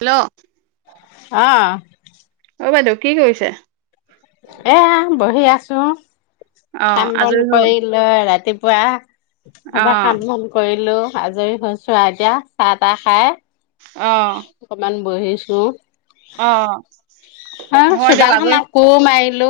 Hello আহ। অ' বাইদেউ, কি কৰিছে? এয়া, বহি আছো। অ কাম বন আজৰি হ'ল কৰি লৈ ৰাতি বেয়া। অ ভবা কাম-বন কৰিলো। আজৰি হৈছোঁ এতিয়া চাহ তাহ খাই। অ'। অকমান বহিছো। অ হা হয় চোডালখন আকৌ মাৰি হেল্ল'।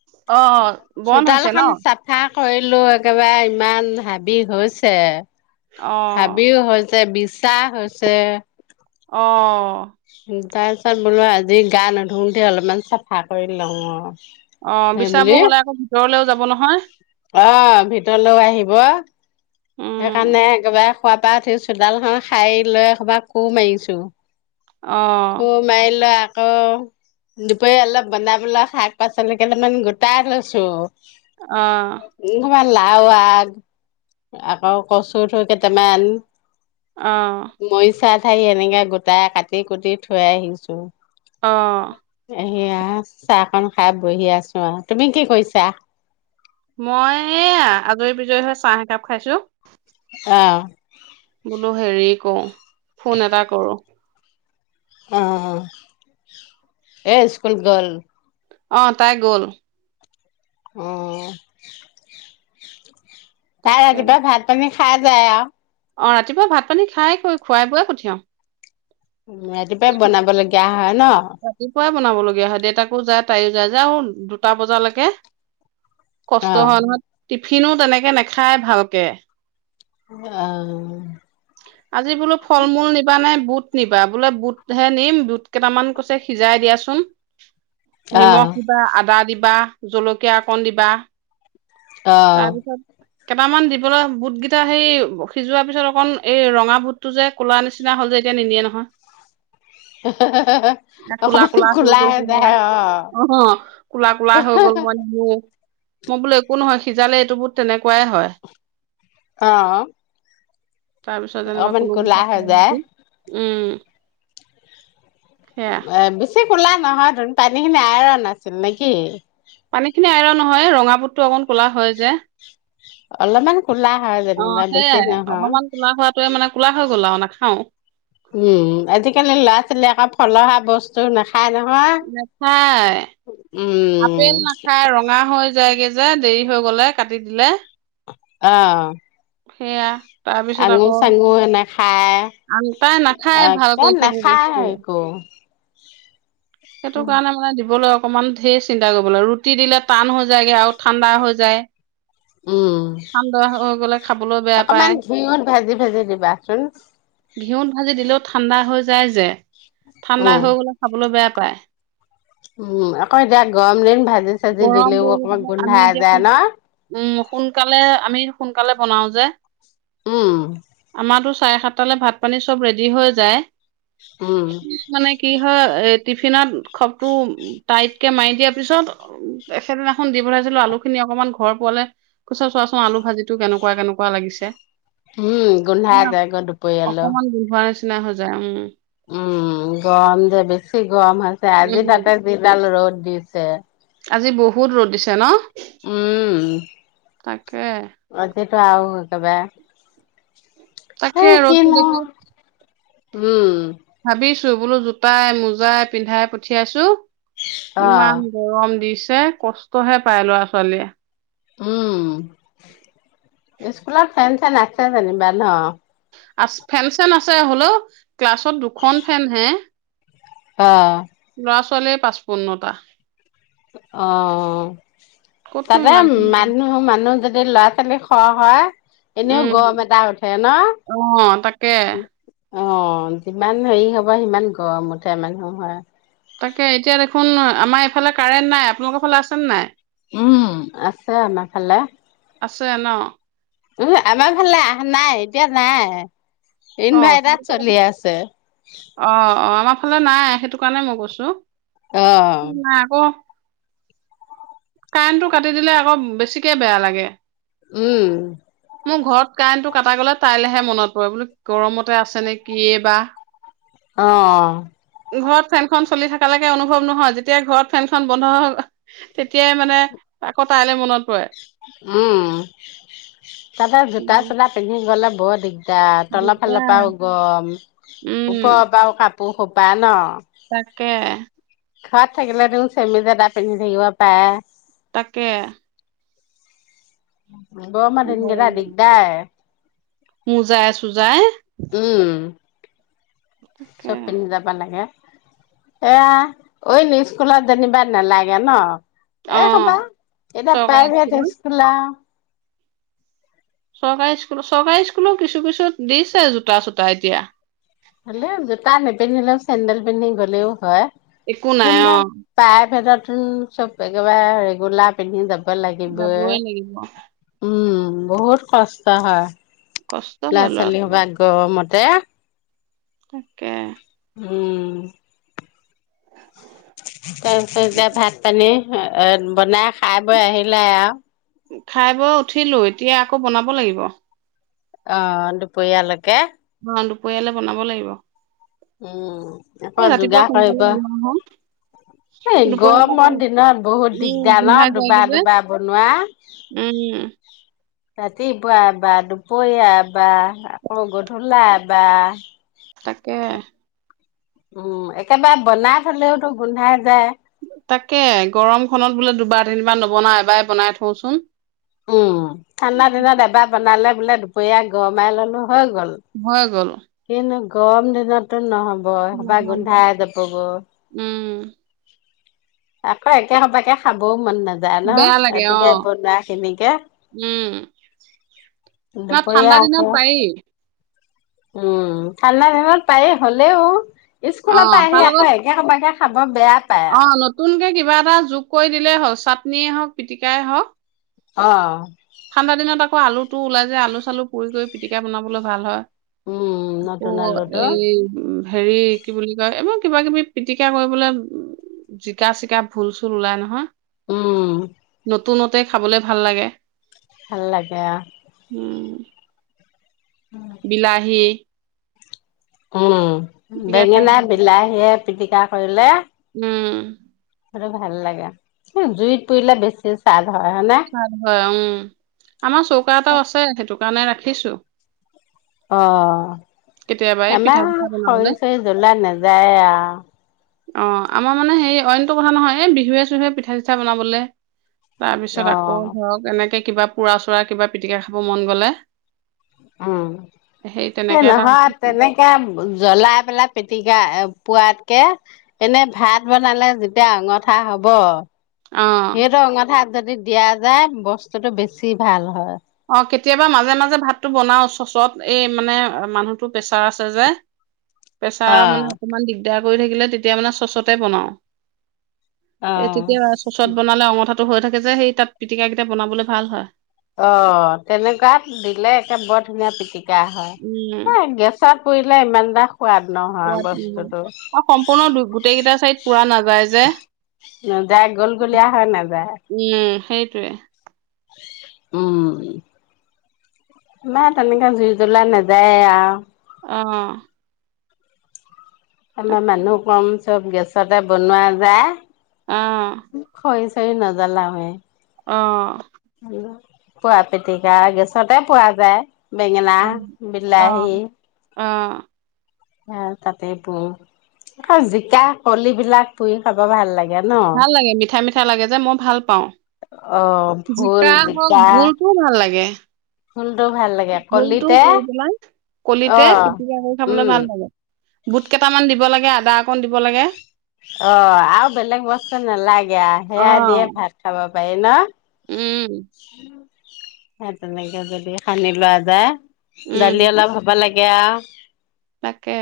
অ', অ'। বন্ধ হৈছে ন চোতালখন চাফা কৰিলোঁ একেবাৰে ইমান হাবি হৈছে। অ ভাবিও হয়। যে বিশ্বাস হৈছে অ'। [unintelligible] তাৰ পিছত বোলো আজি গা নুধোওতে অলপমান চাফা কৰি লওঁ অ'। অ সেই বুলি বিচাবোৰ হলে আকৌ ভিতৰলেও যাব নহয় অ', ভিতৰলৈ আহিব। উম সেইকাৰণে একেবাৰে শুৱা পা উঠি চোতালখন সা-ইলৈ, এসোপা কোৰ মাৰিছোঁ। অ কোৰ মাৰিলা? অ', দুপৰীয়া অলপ বনাই পেলাই শাক-পাচলি কেইটামান গোটাই থৈছো। অ'। লাওঁ আগ আকৌ কচু থৈ কেইটামান অ'। থেই এনেকে গোটাই কাটি কুটি থৈ আহিছোঁ। অ'। এইয়া চাহকন খাই বহি আছোঁ, তুমি কি কৰিছা? মই আজৰি বিজৰি হৈ চাহ একাপ খাইছোঁ। অ'। বোলো হেৰি কও, ফোন এটা কৰোঁ। অ', এ স্কুল গ'ল। অহ, তাই গ'ল। অ'। তাৰ তাকে আগতে ভাত-পানী খাই যায় আও অ', ৰাতিপুৱা ভাত পানী খাই কৈ খুৱাই বোৱাই পঠিয়াও। উম, ৰাতিপুৱাই বনাবলগীয়া হয় ন? [unintelligible] বনাবলগীয়া হয় দেউতাকো যায় তাইও যায় যে আৰু দুটা বজালৈকে কষ্ট হয় নহয়। টিফিনো তেনেকে নাখায় ভালকে। [unintelligible] আজি বোলো ফল মূল নিবানে বুট নিবা বোলে বুট হে নিম বুট কেইটামান কৈছে সিজায় দিয়াচোন। নিমখ দিবা, আদা দিব বা জলকীয়া অকণ দিবা। অ'। তাৰপিছত কেইটামান দিবলৈ বুটকেইটা সেই সিজোৱাৰ পিছত অকণ এই ৰঙা বুটটো যে ক'লা নিচিনা হ'ল যে এতিয়া নিনিয়ে নহয়। ক'লা-ক'লা হৈ গ'ল বুলি, অ' ক'লা-ক'লা হৈ গ'ল মই মই বোলো একো নহয় সিজালে এইটো বুট তেনেকুৱাই হয়। অ'। তাৰ পিছত যেনিবা কোনোমতে। [unintelligible] উম। সেয়া আ বিশেষ খোলা নহয় [unintelligible] পানী খিনি আইৰন আছিল নেকি? পানীখিনি আইৰণ হয় ৰঙা বুটটো অকন ক'লা হয় যে। অলপমান কোলা হয় অ যেনিবা বেছি সেয়াই নহয়। হল আৰু নাখাওঁ। উম, আজিকালি ল'ৰা ছোৱালী আকৌ ফলহা বস্তু নাখায় ন নাখায়, উম আপেল নাখায় ৰঙা হৈ যায়গে যে দেৰি হৈ গ'লে, কাটি দিলে। অ'। সেয়া। তাৰপিছত আকৌ আঙুৰ চাঙুৰ নেখায়, আন তাই নাখায় ভালকে এ সেইবোৰ বস্তু নাখায় একো। সেইটো কাৰণে মানে দিবলৈ অকমান ঢেৰ চিন্তা কৰিব লাগে ৰুটি দিলে টান হৈ যায়গে আৰু ঠাণ্ডা হৈ যায়। উম, ঠাণ্ডা হৈ গ'লে খাবলৈ বেয়া অকমান পায় ঘিঁউত ভাজি-ভাজি দিবাচোন। ঘিঁউত ভাঁজি দিলেও ঠাণ্ডা হৈ যায় যে। ঠাণ্ডা উম হৈ গ'লে খাবলৈ বেয়া পায়। উম আকৌ এতিয়া গৰম দিন ভাত ভাজি চাজি গৰম দিলেও পৰি গ'লে অকণমান আমি গোন্ধাই এতিয়া যায় সো- উম ন'। সোনকালে, আমি সোনকালে বনাওঁ যে। উম। আমাৰতো চাৰে সাতটালে ভাত পানী চব ৰেডি হৈ যায়। উম, মানে কি হয় এ টিফিনত খপটো টাইটকে মাৰি দিয়াৰ পিছত [unintelligible] সেদিনাখন দি পঠাইছিলো আলুখিনি অকমান ঘৰ পোৱালে, কৈছে চোৱাচোন আলু ভাজিটো কেনেকুৱা কেনেকুৱা লাগিছে। উম গোন্ধাই মানে যায় গৈ দুপৰীয়ালৈ। অকমান [unintelligible] হৈ যায় উম। উম গৰম যে বেছি গৰম হৈ আছে আজি উম তাতে যিডাল ৰ'দ। দিছে। আজি বহুত ৰ'দ দিছে ন'। উমমম, তাকে ৰাতিটো আৰু। [unintelligible] তাকে এই ৰ'দটো কিনো দেখি উম। ভাবি [unintelligible] বোলো জোতাই মোজাই পিন্ধাই পঠিয়াইছো। অ', ইমান গৰম দিছ যে কষ্টহে পায় ল'ৰা ছোৱালীয়ে। উমম, স্কুলত ফেন চেন আছে যেনিবা ন'! আ ফেন চেন আছে হলেও ক্লাছত দুখন ফেন হে অ'। ল'ৰা ছোৱালীয়ে পাঁচপোন্নটা। অ'-অ'। ক'তনো তাতে ইমান খিনি মানুহ-মানুহ যা যদি ল'ৰা ছোৱালী সৰহ হয় এনেও উম গৰম এটা উঠে ন'! অ তাকে অ', যিমান হেৰি হ'ব সিমান গৰম উঠে মানুহ তাকে এতিয়া দেখোন আমাৰ এইফালে কাৰেণ্ট নাই, আপোনালোকৰ ফালে আছে নে নাই? আছে আমাৰ আছে ন'। উ আমাৰ ফালে আহা নাই, এতিয়া নাই। অ ইনভাইতাৰাত চলি আছে। অ [unintelligible] নাই সেইটো কাৰণে মই কৈছোঁ। অ' [unintelligible] কাৰেণ্টটো কাটি দিলে আকৌ বেছিকে বেয়া লাগে। উম। মোৰ ঘৰত কাৰেণ্টটো কটা গলে তাইলেহে মনত পৰে বোলো গৰমতে আছে নে কি এ বা। অ'। ঘৰত ফেনখন চলি থাকালৈকে অনুভৱ নহয় যেতিয়াই ঘৰত ফেনখন বন্ধ হৈল তেতিয়াই মানে আকৌ তাইলৈ মনত পৰে। উম তাতে জোতা চোতা পিন্ধি গ'লে বৰ দিগ এতিয়া তলৰ ফালৰ দিগদাৰ। পৰাও গৰম উম ওপৰ পাও কাপ পোহোপা ন তাকে। ঘৰত থাকিলেটো চেমিজ এটা পিন্ধি থাকিব পাৰে। তাকে। উম। গৰমৰ দিন কেইটা গৰম দিগদাৰ। মোজাই সোজাই উম। তাকে চব পিন্ধি যাবা লাগে। এয়া, অইন স্কুলত যেনিবা নেলাগে ন'? অ এই সোপা এতিয়া চৰকাৰী প্ৰাইভেট স্কুলত স্কুল আ চৰকাৰী স্কুল, চৰকাৰী স্কুলো কিছু-কিছু দিছে জোতা চোতা এতিয়া। হ'লেও জোতা নেপিন্ধিলেও চেন্দেল পিন্ধি গ'লেও হয়। একো নাই অ [unintelligible] উম, চব একেবাৰে ৰেগুলা পিন্ধি যা [unintelligible] লাগিবই যাবই লাগিব উম। বহুত কষ্ট হয়। কষ্ট হয় ল'ৰা ল'ৰা-ছোৱালী ছোৱালী সোপা গৰমত এহ্ তাকে। উম। তাৰ পিছত এতিয়া ভাত পানী এ বনাই খাই বৈ আহিলে আৰু খাই বৈ উঠিলোঁ এতিয়া আকৌ বনাব লাগিব। অ', দুপৰীয়ালৈকে। অ', দুপৰীয়ালে বনাব লাগিব। উম, এ আকৌ ৰাতিপুৱা যোগাৰ সোনকালে কৰিব। বনোৱা হয় এই দুপৰীয়া অকণ গৰমৰ দিনত বহুত উম দিগদাৰ ন গোন্ধাই যায়গে দুবা যে দুবা বনোৱা। উম ৰাতিপুৱা বা দুপৰীয়া বা আকৌ গধূলা বা তাকে। উম, একেবাৰে বনাই থলেওতো গোন্ধাই যায়। তাকে, গৰম খনত বোলে দুবাৰ তিনিবাৰ নবনাও এবাৰে বনাই থওঁচোন। উম, ঠাণ্ডা দিনত এবাৰ বনালে বোলে দুপৰীয়া গৰমাই ল'লো হয় গ'ল। হৈ গ'ল। কিন্তু গৰম দিনতো নহ [unintelligible] সেইসোপা নহ'লে গোন্ধাই যাবগৈ। উম আকৌ একে সপাকে খাব মন নাযায় বেয়া নহ, লাগে অ ৰাতিপুৱাই বনোৱাখিনিকে। উম ন দুপৰীয়া ঠাণ্ডা দিনত আকৌ পাৰি উম, ঠাণ্ডা দিনত পাৰি হ'লেও অ স্কুলৰ পৰা তাৰ আহি লগত আকৌ একে সপাকে খাব বেয়া পায় আৰু অ', নতুনকে কিবা এটা যোগ কৰি দিলে হ'ল, চাট টনিয়ে হওঁক, পিটিকাই হওঁক। অ'। ঠাণ্ডা দিনত আকৌ আলুটো ওলাই যে, আলু চালু পুৰি কৰি পিটিকা বনাবলৈ ভাল হয়। উম নতুন [unintelligible] আলুটো এই, উম। হেৰি, কি বুলি কয়, এইবোৰ কিবা কিবি পিটিকা কৰিবলৈ জিকা-চিকা, ভুল-চুল ওলাই নহয়। উম। নতুনতে খাবলে ভাল লাগে। ভাল লাগে। উম, বিলাহী অ' পিটিকা খাই বেঙেনা বিলাহী পিটিকা কৰিলে উম। আৰু ভাল লাগে, জুইত পুৰিলে বেছি চা হয়, হয়, উম, আমাৰ চৌকা এটাও আছে সেইটোক নে ৰাখিছোঁ অ', এই পিঠা আমাৰ চিঠা বনাবলে খৰি চৰি জ্বলা নাযায় আওঁ অ', আমাৰ মানে হেৰি অইনতটো কথা নহয় এই বিহুৱে চহুৱে পিঠা চিঠা বনাবলে তাৰপিছত আক আকৌ অ' ধৰক এনেকে কিবা পুৰা চোৰা কিবা পিটিকা খাব মন গ'লে উম, সেই তেনেকে এটা নহয় ৰাখিছো তেনেকে জ্বলাই পেলাই পি তিকা এ, পোৱাতকে, এনে ভাত বনালে যেতিয়া অঙঠা হ'ব অ'। হেইটো অঙঠাত যদ [unintelligible] দিয়া যায়, বস্তুটো বেছি ভাল হয়। অ, কেতিয়াবা মাজে মাজে ভাতটো বনাওঁ চচত, এই মানে মানুহটোৰ প্ৰেছাৰ আছে যে। প্ৰেচাৰ মানে অ', অকমান দিগ দাৰ কৰি থাকিলে তেতিয়া মানে চচতে বনাওঁ। এ, অ'। তেতিয়া চচত বনালে অঙঠাত হৈ থাকে যে হেই তাত পিটিকা কেইটা বনাবলৈ ভাল হয়। অ, তেনেকুৱাত দিলে একে বৰ ধুনীয়া পিটিক কা হয়, এই গেছত পুই [unintelligible] [unintelligible] অ, সম্পূৰ্ণ দু-গোটেইকেইটা চাইদ পোৰা নাযায় যে। নাযায় উম, গোলগুলীয়া হৈ নাযায়। সেই তোৱে। উম, আমাৰ তেনেকা জুই জ্বলা নাযায় আউ। অ আমা তাকে মানুহ কম চব গেছতে বনোৱা যায়। অ। [unintelligible] নজলাওঁ এ। অ। পোৱা পিটিকা গেছতে পোৱা যায়। বেঙেনা, অ বিলাহী অ হেয়া তাতে পো। আকৌ জিকা কলিবিলাক পুই খাব ভাল লাগে। ন ভাল লাগে মিঠা মিঠ [unintelligible] লাগে যে, মই ভাল পাওঁ। অ ভোল জিকা হওঁক, ভোলটোও ভাল লাগে। ভোলটো ভাল লাগে ভোলটো কলিতে পুৰি পেলাই, অ কলিতে পিটিকা কৰি খাবলৈ উম ভাল লাগে, বুট কেটামান দিব লাগ এ আদা অকণ দিব লাগে অ, আউ বেলেগ বস্তু নেলাগেআ অ হেয়া দিয়ে ভাত খাব পাই না উম। হেয়া তেনেকে যদি সানি লোৱা যায় দালি উম অলপ হ'ব লাগ [unintelligible] তাকে।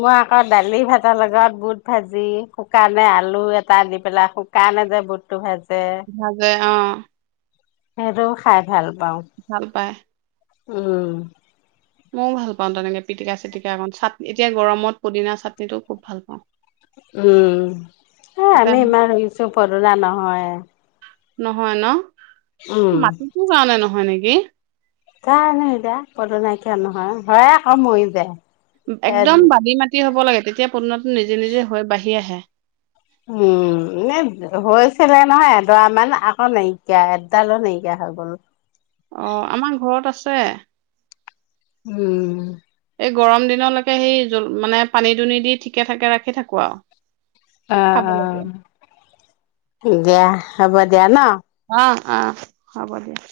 মই আকৌ দালি ভাতৰ লগত বুট ভাজি, শুকানে আলু এটা দি পেলাই, শুকানে যে বুটটো ভাজ ভাজে অ সেইটো খাই ভাল পাওঁ ভাল পায়। উম। মইও ভাল পাওঁ তেনেকে পিটিকা চিটিকা অকণ চাট এতিয়া গৰমত পুদিনা চাটনিটো খুব ভাল পাওঁ। উম এ তাতে আমি ইমান ৰুইছো পদুণা নহয়। নহয় উম ন। মাটিটোও কাৰণে নহয় নেক কি জানো এতিয়া পদিনা কিয়া নহয় হয় আকৌ মৰি যায়। এ একদম বাটি মাটি হ'ব লাগে। এতিয়া পুদনাটো নিজে নিজে হৈ বাঢ়ি আহে। উম নেদ হৈছিলে নহয় এডৰা মান আকৌ নাইকিয়া এডালো নাইকিয়া হৈ গ'ল। অ আমাৰ ঘৰত আছে। উম। এই গৰম দিনলৈকে সেই জ মানে পানী দুনি দি ঠিকে ঠাকে ৰাখি থাকো আৰু খাবলৈকে আহ অ' দিয়া। হ'ব দিয়া ন। অ অ হ'ব দিয়া।